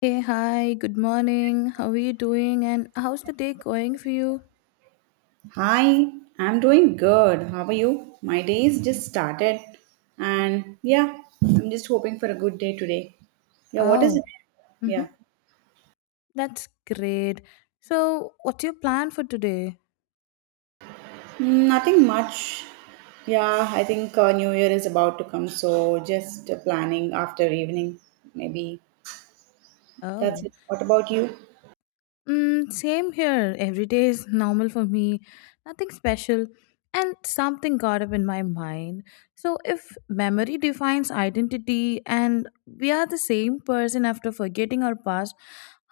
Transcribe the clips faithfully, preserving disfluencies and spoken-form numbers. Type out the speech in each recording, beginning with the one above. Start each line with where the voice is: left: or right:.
left: Hey, hi, good morning. How are you doing? And how's the day going for you?
right: Hi, I'm doing good. How are you? My day's just started, and yeah, I'm just hoping for a good day today. Yeah, what is
left: Oh,
right: it?
left: mm-hmm.
right: Yeah,
left: That's great. So, what's your plan for today?
right: mm, nothing much. Yeah, I think uh, New Year is about to come, so just uh, planning after evening, maybe. That's
left: Oh.
right: it. What about you?
left: Mm, same here. Every day is normal for me, nothing special, and something got up in my mind. So, if memory defines identity and we are the same person after forgetting our past,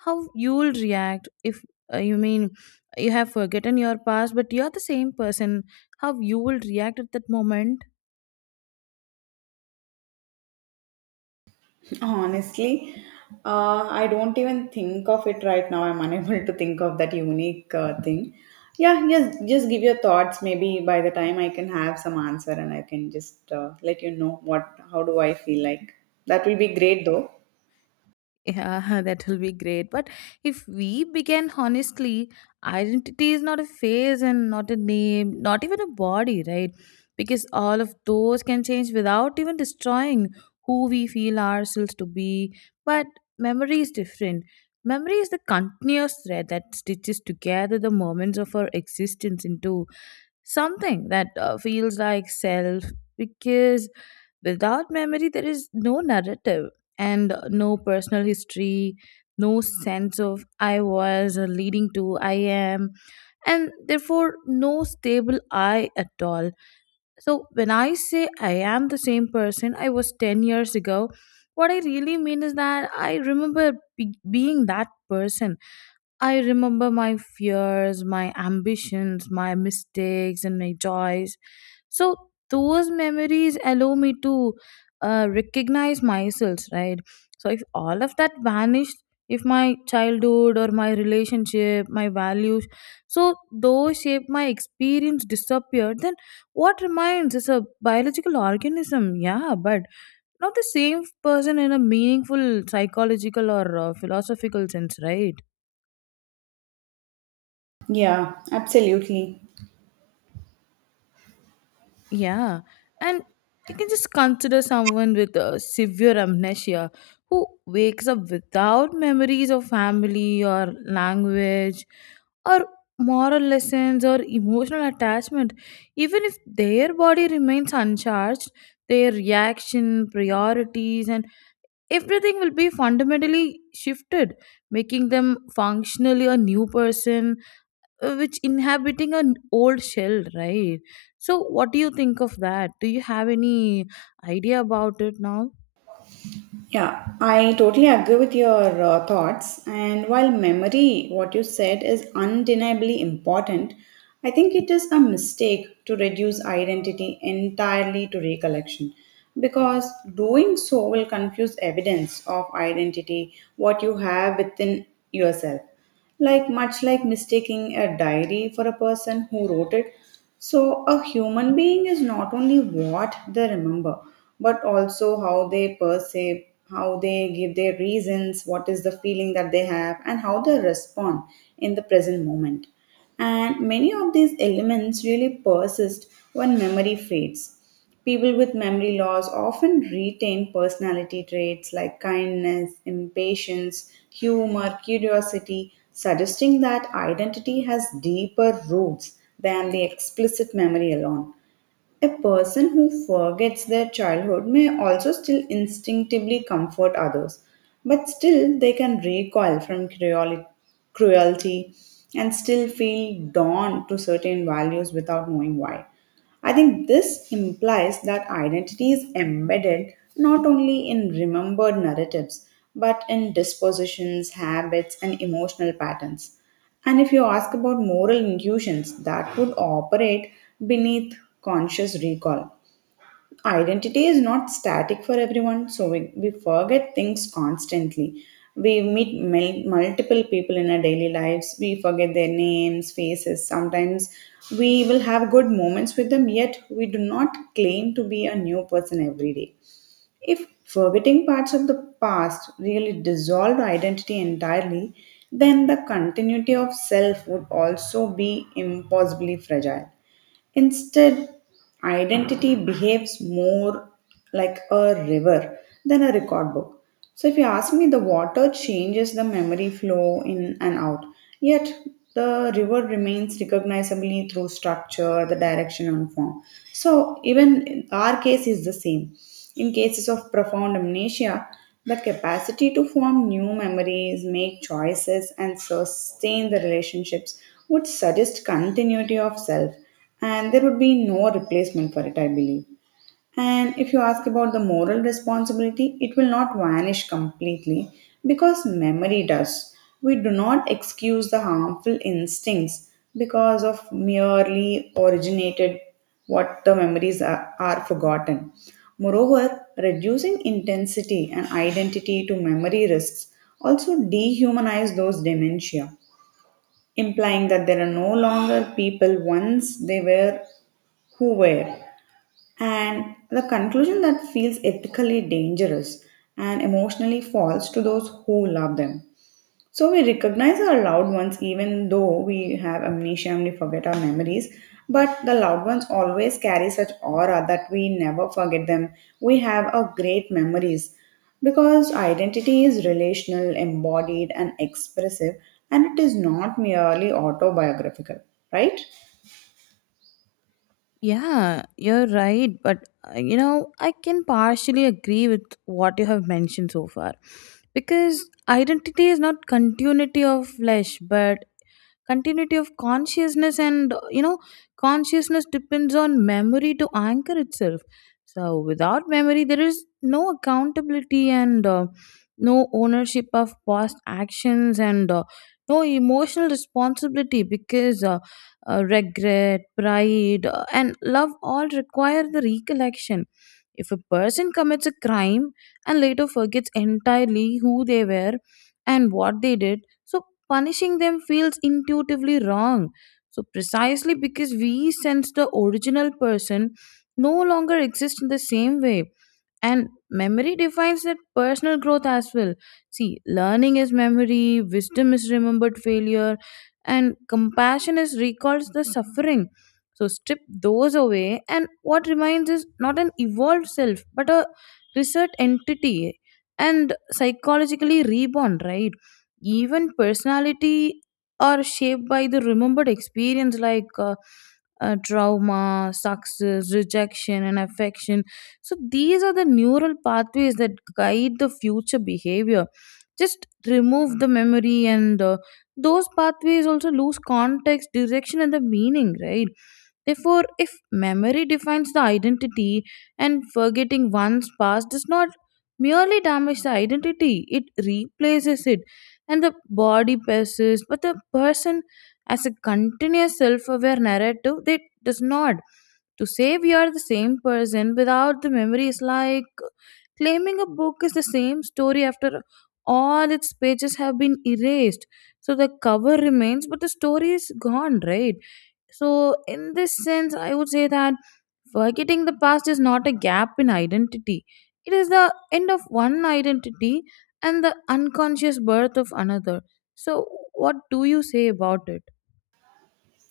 left: how you'll react if uh, you mean you have forgotten your past, but you're the same person, how you will react at that moment?
right: Honestly, uh, I don't even think of it right now. I'm unable to think of that unique uh, thing. Yeah, just just give your thoughts. Maybe by the time I can have some answer and I can just uh, let you know what, how do I feel like. That will be great though.
left: Yeah, that will be great. But if we begin honestly, identity is not a phase and not a name, not even a body, right? Because all of those can change without even destroying who we feel ourselves to be. But memory is different. Memory is the continuous thread that stitches together the moments of our existence into something that uh, feels like self. Because without memory, there is no narrative and no personal history, no sense of I was or leading to I am, and therefore no stable I at all. So, when I say I am the same person I was ten years ago, what I really mean is that I remember be- being that person. I remember my fears, my ambitions, my mistakes, and my joys, so those memories allow me to uh, recognize myself, right? So if all of that vanished, if my childhood or my relationship, my values, so those shape my experience disappeared, then what remains is a biological organism, yeah, but not the same person in a meaningful psychological or uh, philosophical sense, right?
right: Yeah, absolutely.
left: Yeah, and you can just consider someone with a severe amnesia who wakes up without memories of family or language or moral lessons or emotional attachment. Even if their body remains uncharged, their reaction, priorities, and everything will be fundamentally shifted, making them functionally a new person, uh, which inhabiting an old shell, right? So what do you think of that? Do you have any idea about it now?
right: Yeah, I totally agree with your uh, thoughts. And while memory, what you said, is undeniably important, I think it is a mistake to reduce identity entirely to recollection because doing so will confuse evidence of identity, what you have within yourself. Like, much like mistaking a diary for a person who wrote it. So, a human being is not only what they remember, but also how they perceive, how they give their reasons, what is the feeling that they have, and how they respond in the present moment. And many of these elements really persist when memory fades. People with memory loss often retain personality traits like kindness, impatience, humor, curiosity, suggesting that identity has deeper roots than the explicit memory alone. A person who forgets their childhood may also still instinctively comfort others, but still they can recoil from cruel- cruelty and still feel drawn to certain values without knowing why. I think this implies that identity is embedded not only in remembered narratives but in dispositions, habits, and emotional patterns. And if you ask about moral intuitions that would operate beneath conscious recall, identity is not static for everyone, so we, we forget things constantly. We meet mul- multiple people in our daily lives, we forget their names, faces. Sometimes we will have good moments with them, yet we do not claim to be a new person every day. If forgetting parts of the past really dissolved identity entirely, then the continuity of self would also be impossibly fragile. Instead, identity behaves more like a river than a record book. So, if you ask me, the water changes the memory flow in and out, yet the river remains recognizably through structure, the direction, and form. So, even our case is the same. In cases of profound amnesia, the capacity to form new memories, make choices, and sustain the relationships would suggest continuity of self and there would be no replacement for it, I believe. And if you ask about the moral responsibility, it will not vanish completely because memory does. We do not excuse the harmful instincts because of merely originated what the memories are, are forgotten. Moreover, reducing intensity and identity to memory risks also dehumanize those dementia, implying that there are no longer people once they were who were, and the conclusion that feels ethically dangerous and emotionally false to those who love them. So we recognize our loved ones even though we have amnesia and we forget our memories, but the loved ones always carry such aura that we never forget them. We have a great memories because identity is relational, embodied and expressive, and it is not merely autobiographical, right?
left: Yeah, you're right, but uh, you know I can partially agree with what you have mentioned so far, because identity is not continuity of flesh but continuity of consciousness, and you know consciousness depends on memory to anchor itself. So without memory there is no accountability, and uh, no ownership of past actions, and uh, no emotional responsibility, because uh, uh, regret, pride, uh, and love all require the recollection. If a person commits a crime and later forgets entirely who they were and what they did, so punishing them feels intuitively wrong. So precisely because we sense the original person no longer exists in the same way. And memory defines that personal growth as well. See, learning is memory, wisdom is remembered failure, and compassion is recalls the suffering. So strip those away, and what remains is not an evolved self, but a reset entity and psychologically reborn, right? Even personality are shaped by the remembered experience, like uh, uh, trauma, success, rejection, and affection. So these are the neural pathways that guide the future behavior. Just remove the memory, and uh, those pathways also lose context, direction, and the meaning, right? Therefore, if memory defines the identity and forgetting one's past does not merely damage the identity, it replaces it. And the body persists, but the person as a continuous self aware narrative, that does not. To say we are the same person without the memory is like claiming a book is the same story after all its pages have been erased. So the cover remains, but the story is gone, right? So, in this sense, I would say that forgetting the past is not a gap in identity, it is the end of one identity and the unconscious birth of another. So, what do you say about it?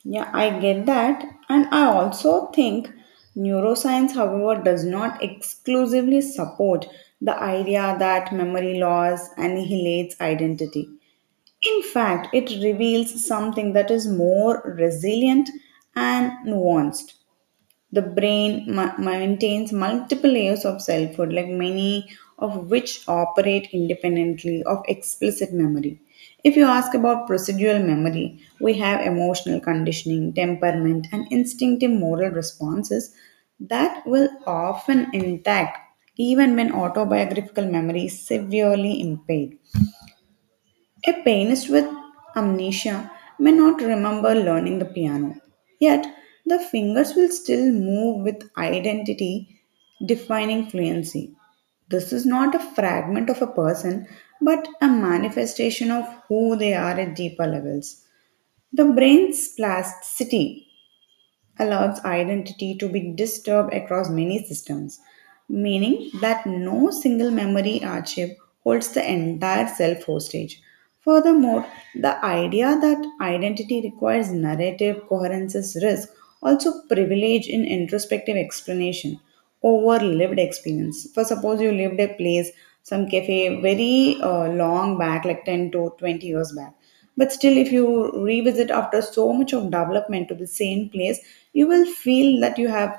right: Yeah, I get that. And I also think neuroscience, however, does not exclusively support the idea that memory loss annihilates identity. In fact, it reveals something that is more resilient and nuanced. The brain ma- maintains multiple layers of selfhood, like many of which operate independently of explicit memory. If you ask about procedural memory, we have emotional conditioning, temperament, and instinctive moral responses that will often intact even when autobiographical memory is severely impaired. A pianist with amnesia may not remember learning the piano, yet the fingers will still move with identity defining fluency. This is not a fragment of a person, but a manifestation of who they are at deeper levels. The brain's plasticity allows identity to be disturbed across many systems, meaning that no single memory archive holds the entire self hostage. Furthermore, the idea that identity requires narrative coherence's risk also privilege in introspective explanation over lived experience. For suppose you lived a place, some cafe very uh, long back, like ten to twenty years back. But still, if you revisit after so much of development to the same place, you will feel that you have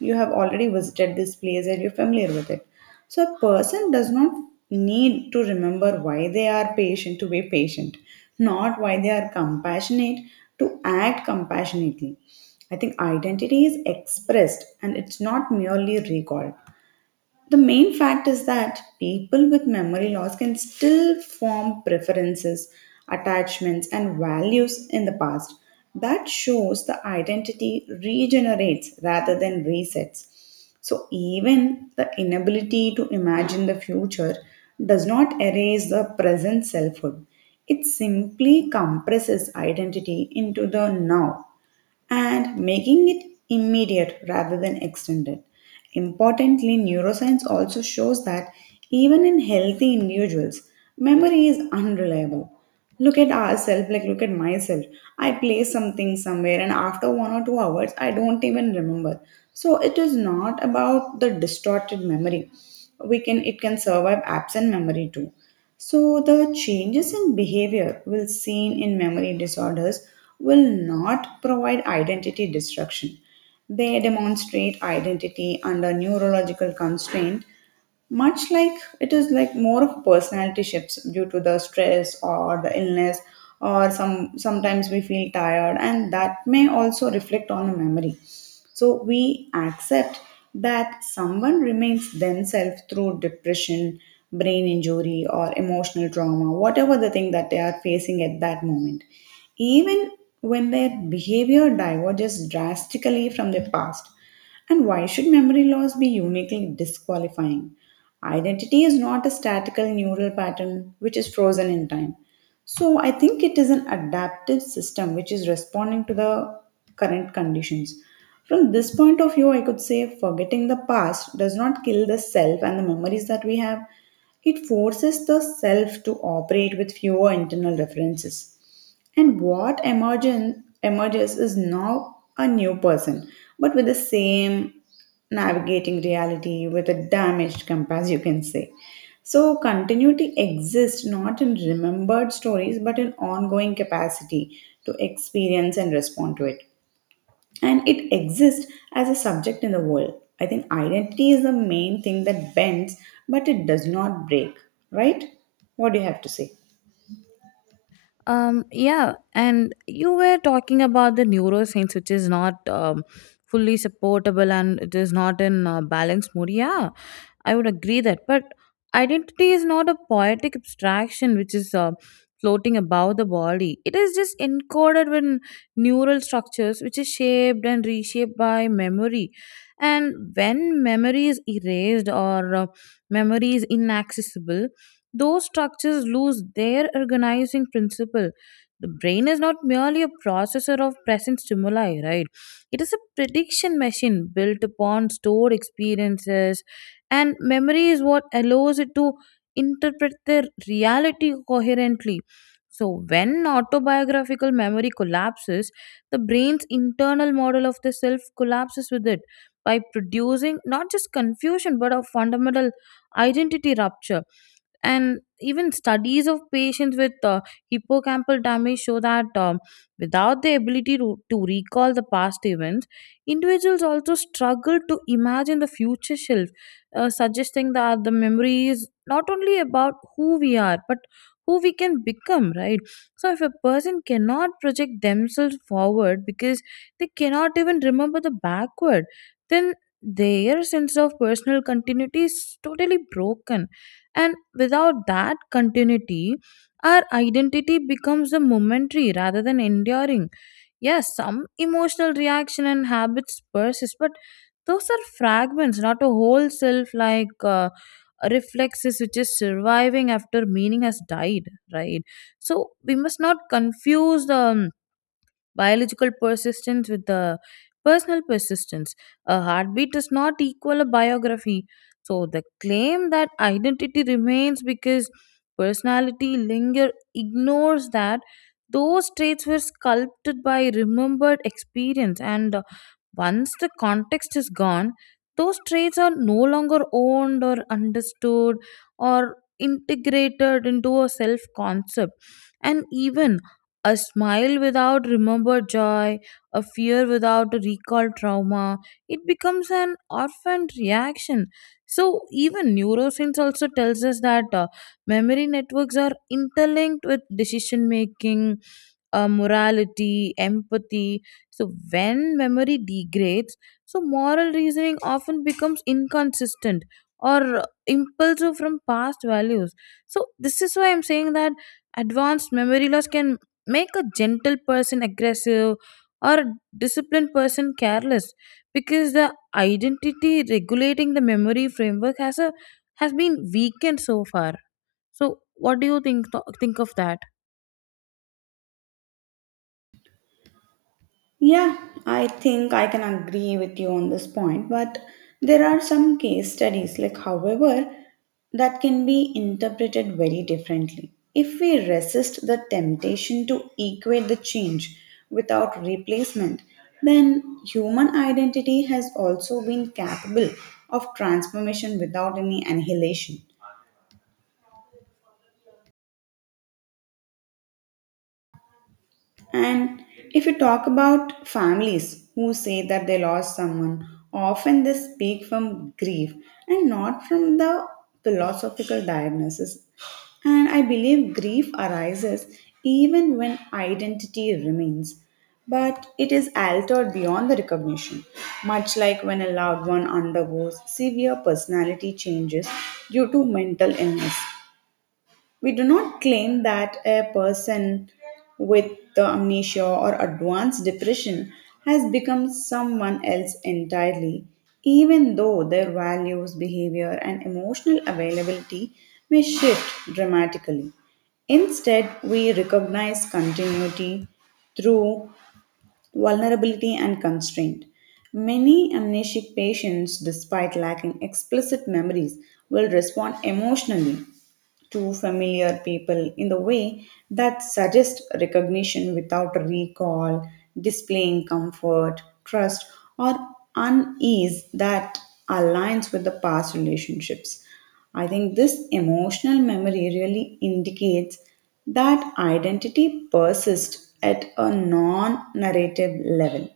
right: you have already visited this place and you're familiar with it. So a person does not need to remember why they are patient to be patient, not why they are compassionate to act compassionately. I think identity is expressed and it's not merely recalled. The main fact is that people with memory loss can still form preferences, attachments, and values in the past. That shows the identity regenerates rather than resets. So, even the inability to imagine the future does not erase the present selfhood. It simply compresses identity into the now and making it immediate rather than extended. Importantly, neuroscience also shows that even in healthy individuals, memory is unreliable. Look at ourselves, like look at myself. I place something somewhere, and after one or two hours, I don't even remember. So it is not about the distorted memory. We can it can survive absent memory too. So the changes in behavior will seen in memory disorders will not provide identity destruction. They demonstrate identity under neurological constraint, much like it is like more of personality shifts due to the stress or the illness, or some sometimes we feel tired and that may also reflect on the memory. So we accept that someone remains themselves through depression, brain injury, or emotional trauma, whatever the thing that they are facing at that moment. Even when their behavior diverges drastically from their past. And why should memory loss be uniquely disqualifying? Identity is not a statical neural pattern which is frozen in time. So I think it is an adaptive system which is responding to the current conditions. From this point of view, I could say forgetting the past does not kill the self and the memories that we have. It forces the self to operate with fewer internal references. And what emergen- emerges is now a new person, but with the same navigating reality, with a damaged compass, you can say. So, continuity exists not in remembered stories, but in ongoing capacity to experience and respond to it. And it exists as a subject in the world. I think identity is the main thing that bends, but it does not break, right? What do you have to say?
left: Um, yeah, and you were talking about the neuroscience, which is not um, fully supportable and it is not in uh, balanced mode. Yeah, I would agree that. But identity is not a poetic abstraction which is uh, floating above the body. It is just encoded in neural structures which is shaped and reshaped by memory. And when memory is erased or uh, memory is inaccessible, those structures lose their organizing principle. The brain is not merely a processor of present stimuli, right? It is a prediction machine built upon stored experiences, and memory is what allows it to interpret the reality coherently. So, when autobiographical memory collapses, the brain's internal model of the self collapses with it, by producing not just confusion but a fundamental identity rupture. And even studies of patients with uh, hippocampal damage show that um, without the ability to, to recall the past events, individuals also struggle to imagine the future self, uh, suggesting that the memory is not only about who we are but who we can become, right? So if a person cannot project themselves forward because they cannot even remember the backward, then their sense of personal continuity is totally broken, and without that continuity, our identity becomes a momentary rather than enduring. Yes, some emotional reaction and habits persist, but those are fragments, not a whole self, like uh, reflexes which is surviving after meaning has died, right? So we must not confuse the um, biological persistence with the personal persistence. A heartbeat does not equal a biography. So the claim that identity remains because personality linger ignores that those traits were sculpted by remembered experience, and uh, once the context is gone, those traits are no longer owned or understood or integrated into a self concept, and even a smile without remembered joy, a fear without a recalled trauma, it becomes an orphaned reaction. So even neuroscience also tells us that uh, memory networks are interlinked with decision making, uh, morality, empathy. So when memory degrades, so moral reasoning often becomes inconsistent or impulsive from past values. So this is why I'm saying that advanced memory loss can make a gentle person aggressive or a disciplined person careless, because the identity regulating the memory framework has a has been weakened so far. So what do you think think of that?
right: Yeah, I think I can agree with you on this point, but there are some case studies, like, however, that can be interpreted very differently. If we resist the temptation to equate the change without replacement, then human identity has also been capable of transformation without any annihilation. And if you talk about families who say that they lost someone, often they speak from grief and not from the philosophical diagnosis. And I believe grief arises even when identity remains, but it is altered beyond the recognition, much like when a loved one undergoes severe personality changes due to mental illness. We do not claim that a person with the amnesia or advanced depression has become someone else entirely, even though their values, behavior, and emotional availability may shift dramatically. Instead, we recognize continuity through vulnerability and constraint. Many amnesic patients, despite lacking explicit memories, will respond emotionally to familiar people in the way that suggests recognition without recall, displaying comfort, trust, or unease that aligns with the past relationships. I think this emotional memory really indicates that identity persists at a non narrative level,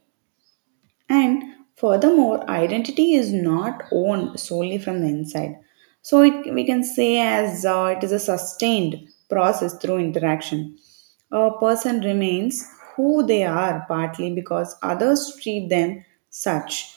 right: and furthermore, identity is not owned solely from the inside. So it, we can say as uh, it is a sustained process through interaction. A person remains who they are partly because others treat them such,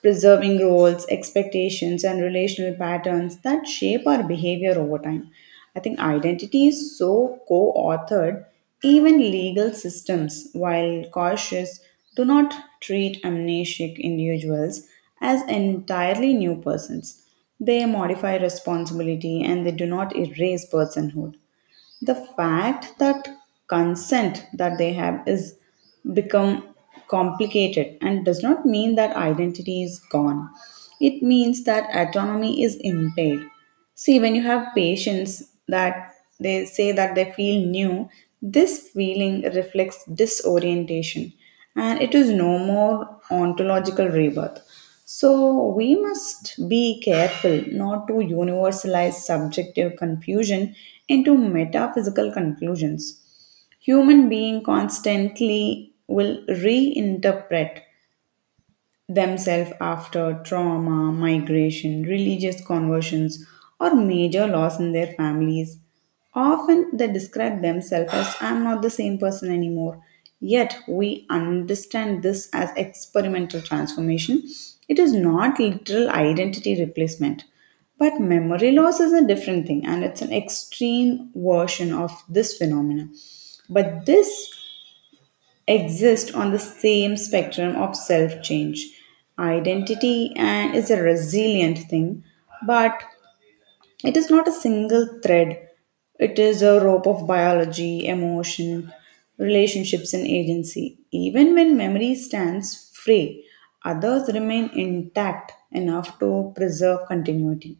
right: preserving roles, expectations, and relational patterns that shape our behavior over time. I think identity is so co authored. Even legal systems, while cautious, do not treat amnesiac individuals as entirely new persons. They modify responsibility and they do not erase personhood. The fact that consent that they have is become complicated and does not mean that identity is gone. It means that autonomy is impaired. See, when you have patients that they say that they feel new, this feeling reflects disorientation and it is no more ontological rebirth. So we must be careful not to universalize subjective confusion into metaphysical conclusions. Human being constantly will reinterpret themselves after trauma, migration, religious conversions, or major loss in their families. Often they describe themselves as I'm not the same person anymore. Yet we understand this as experimental transformation. It is not literal identity replacement. But memory loss is a different thing and it's an extreme version of this phenomenon. But this exist on the same spectrum of self change. Identity and is a resilient thing, but it is not a single thread, it is a rope of biology, emotion, relationships, and agency. Even when memory stands free, others remain intact enough to preserve continuity.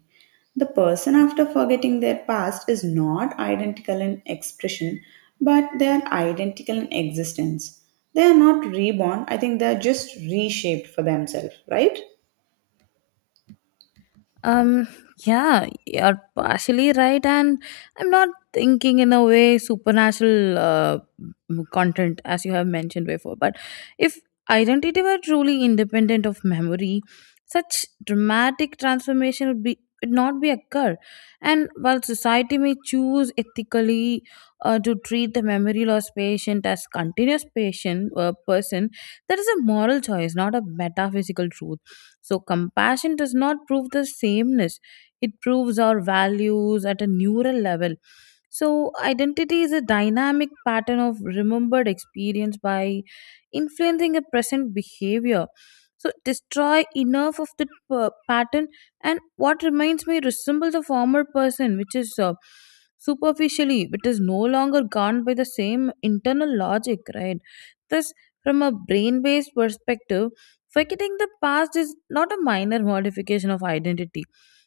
right: The person after forgetting their past is not identical in expression, but they are identical in existence. They are not reborn, I think they are just reshaped for themselves, right?
left: Um, yeah, you're partially right, and I'm not thinking in a way supernatural uh, m- content as you have mentioned before. But if identity were truly independent of memory, such dramatic transformation would be would not be occur. And while society may choose ethically uh, to treat the memory loss patient as continuous patient uh, person, that is a moral choice, not a metaphysical truth. So, compassion does not prove the sameness, it proves our values at a neural level. So, identity is a dynamic pattern of remembered experience by influencing a present behavior. So, destroy enough of the p- pattern, and what remains may resemble the former person, which is uh, superficially, but is no longer governed by the same internal logic, right? Thus, from a brain based perspective, forgetting the past is not a minor modification of identity.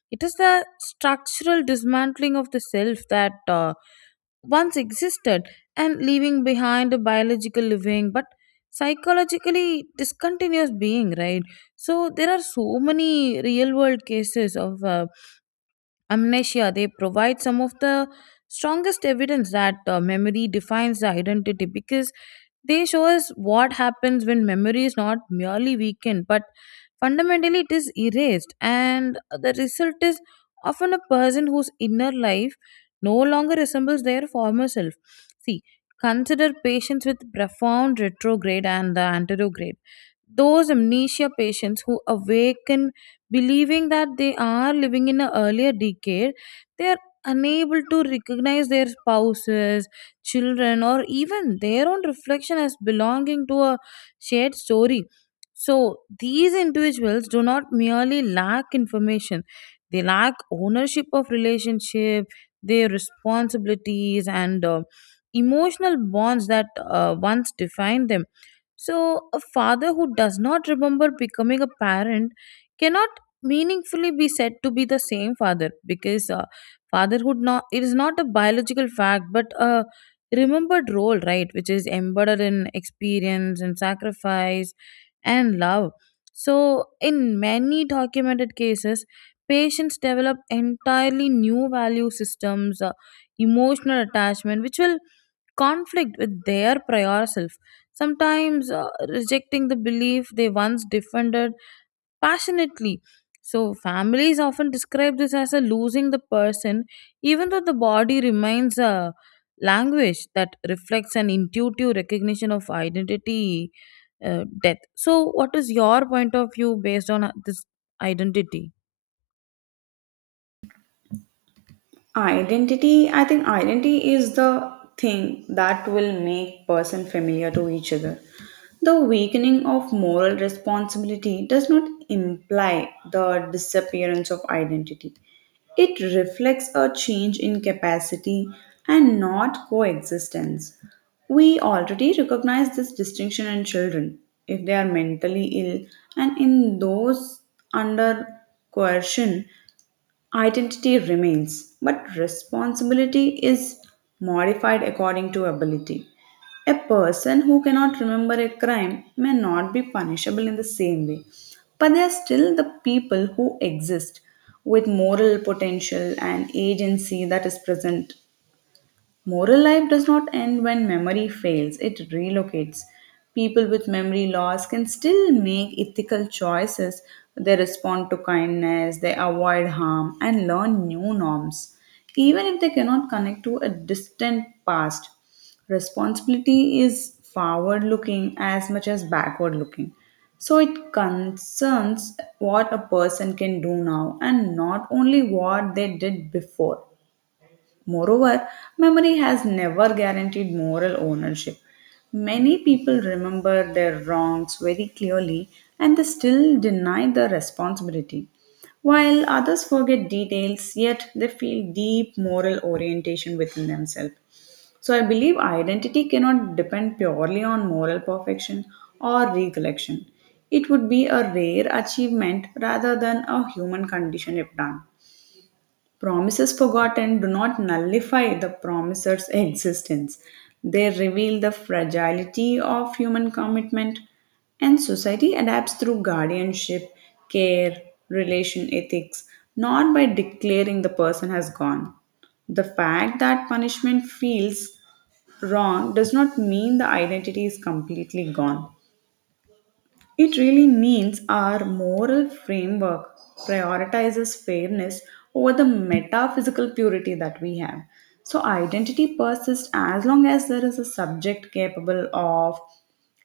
left: It is the structural dismantling of the self that Uh, once existed and leaving behind a biological living but psychologically discontinuous being, right? So there are so many real world cases of uh, amnesia. They provide some of the strongest evidence that uh, memory defines the identity, because they show us what happens when memory is not merely weakened, but fundamentally it is erased, and the result is often a person whose inner life no longer resembles their former self. See, consider patients with profound retrograde and the anterograde, those amnesia patients who awaken believing that they are living in an earlier decade, they are unable to recognize their spouses, children, or even their own reflection as belonging to a shared story. So, these individuals do not merely lack information, they lack ownership of relationship, their responsibilities, and uh, emotional bonds that uh, once defined them. So, a father who does not remember becoming a parent cannot meaningfully be said to be the same father, because uh, fatherhood not it is not a biological fact but a remembered role, right, which is embedded in experience and sacrifice and love. So, in many documented cases, patients develop entirely new value systems, uh, emotional attachment, which will conflict with their prior self, sometimes uh, rejecting the belief they once defended passionately. So, families often describe this as a losing the person, even though the body remains, a language that reflects an intuitive recognition of identity uh, death. So, what is your point of view based on uh, this identity?
right: Identity, I think identity is the thing that will make person familiar to each other. The weakening of moral responsibility does not imply the disappearance of identity. It reflects a change in capacity and not coexistence. We already recognize this distinction in children if they are mentally ill, and in those under coercion. Identity remains, but responsibility is modified according to ability. A person who cannot remember a crime may not be punishable in the same way, but they are still the people who exist with moral potential and agency that is present. Moral life does not end when memory fails, it relocates. People with memory loss can still make ethical choices. They respond to kindness, they avoid harm, and learn new norms, even if they cannot connect to a distant past. Responsibility is forward looking as much as backward looking. So it concerns what a person can do now and not only what they did before. Moreover, memory has never guaranteed moral ownership. Many people remember their wrongs very clearly and they still deny the responsibility. While others forget details, yet they feel deep moral orientation within themselves. So I believe identity cannot depend purely on moral perfection or recollection. It would be a rare achievement rather than a human condition if done. Promises forgotten do not nullify the promisor's existence. They reveal the fragility of human commitment, and society adapts through guardianship, care, relation ethics, not by declaring the person has gone. The fact that punishment feels wrong does not mean the identity is completely gone. It really means our moral framework prioritizes fairness over the metaphysical purity that we have. So, identity persists as long as there is a subject capable of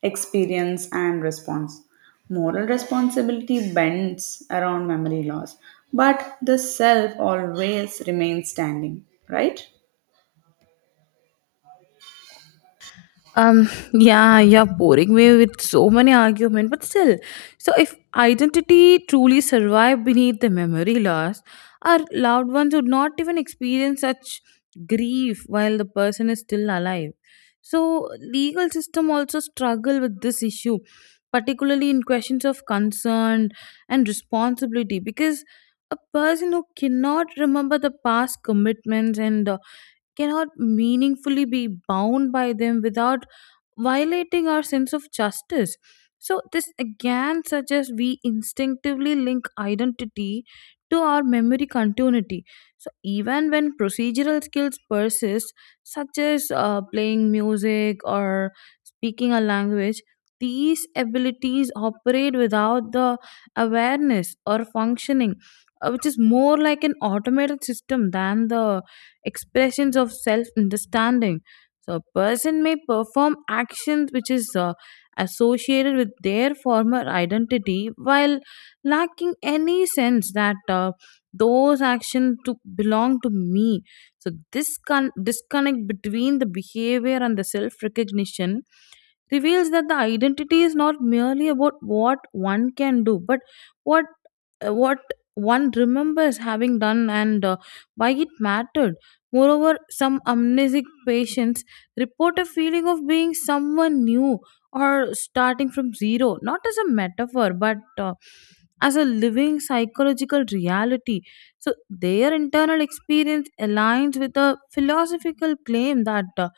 right: experience and response. Moral responsibility bends around memory loss, but the self always remains standing, right?
left: um yeah, you're boring me with so many arguments, but still, so if identity truly survived beneath the memory loss, our loved ones would not even experience such grief while the person is still alive. So legal system also struggle with this issue, particularly in questions of concern and responsibility, because a person who cannot remember the past commitments and uh, cannot meaningfully be bound by them without violating our sense of justice. So, this again suggests we instinctively link identity to our memory continuity. So, even when procedural skills persist, such as uh, playing music or speaking a language, these abilities operate without the awareness or functioning, uh, which is more like an automated system than the expressions of self understanding. So a person may perform actions which is uh, associated with their former identity while lacking any sense that uh, those actions to belong to me. So this con- disconnect between the behavior and the self-recognition reveals that the identity is not merely about what one can do, but what uh, what one remembers having done, and uh, why it mattered. Moreover, some amnesic patients report a feeling of being someone new or starting from zero, not as a metaphor, but uh, as a living psychological reality. So, their internal experience aligns with a philosophical claim that uh,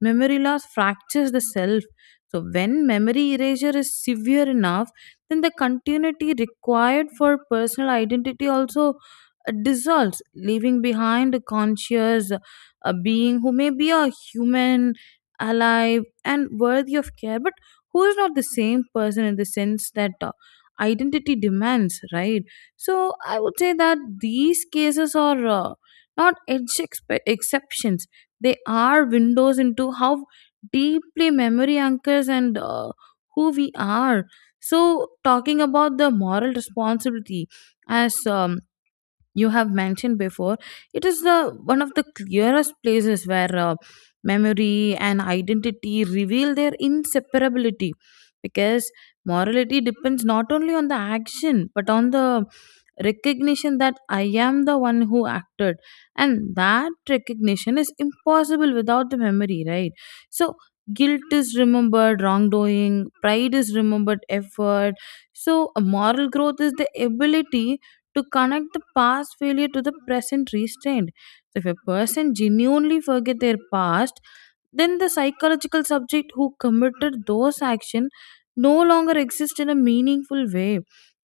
left: memory loss fractures the self. So, when memory erasure is severe enough, then the continuity required for personal identity also uh, dissolves, leaving behind a conscious uh, being who may be a human, alive, and worthy of care, but who is not the same person in the sense that uh, identity demands, right? So I would say that these cases are uh, not edge expe- exceptions. They are windows into how deeply memory anchors and uh, who we are. So, talking about the moral responsibility, as um, you have mentioned before, it is the one of the clearest places where uh, memory and identity reveal their inseparability, because morality depends not only on the action but on the recognition that I am the one who acted, and that recognition is impossible without the memory, right? So guilt is remembered wrongdoing, pride is remembered effort, so a moral growth is the ability to connect the past failure to the present restraint. So if a person genuinely forget their past, then the psychological subject who committed those actions no longer exist in a meaningful way,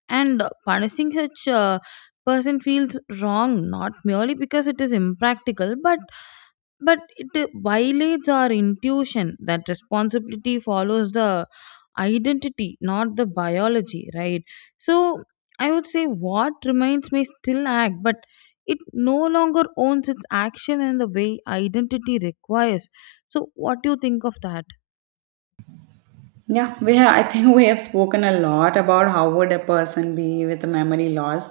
left: and punishing such a person feels wrong not merely because it is impractical, but but it violates our intuition that responsibility follows the identity not the biology, right? So I would say what remains may still act, but it no longer owns its action in the way identity requires. So what do you think of that?
right: Yeah, we have, I think we have spoken a lot about how would a person be with a memory loss,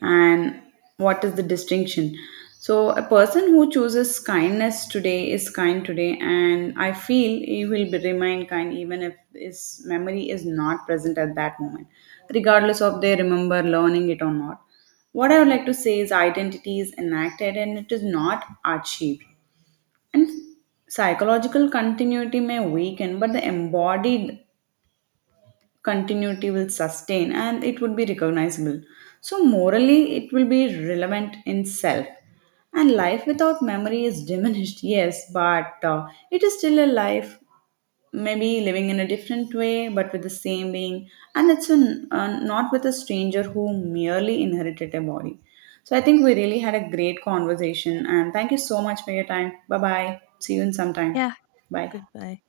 right: and what is the distinction. So a person who chooses kindness today is kind today, and I feel he will be remain kind even if his memory is not present at that moment, regardless of they remember learning it or not. What I would like to say is identity is enacted and it is not achieved. And psychological continuity may weaken, but the embodied continuity will sustain and it would be recognizable. So, morally, it will be relevant in self. And life without memory is diminished, yes, but uh, it is still a life, maybe living in a different way, but with the same being. And it's an, uh, not with a stranger who merely inherited a body. So, I think we really had a great conversation, and thank you so much for your time. Bye bye. See you in some time.
left: Yeah,
right: Bye.
left: goodbye.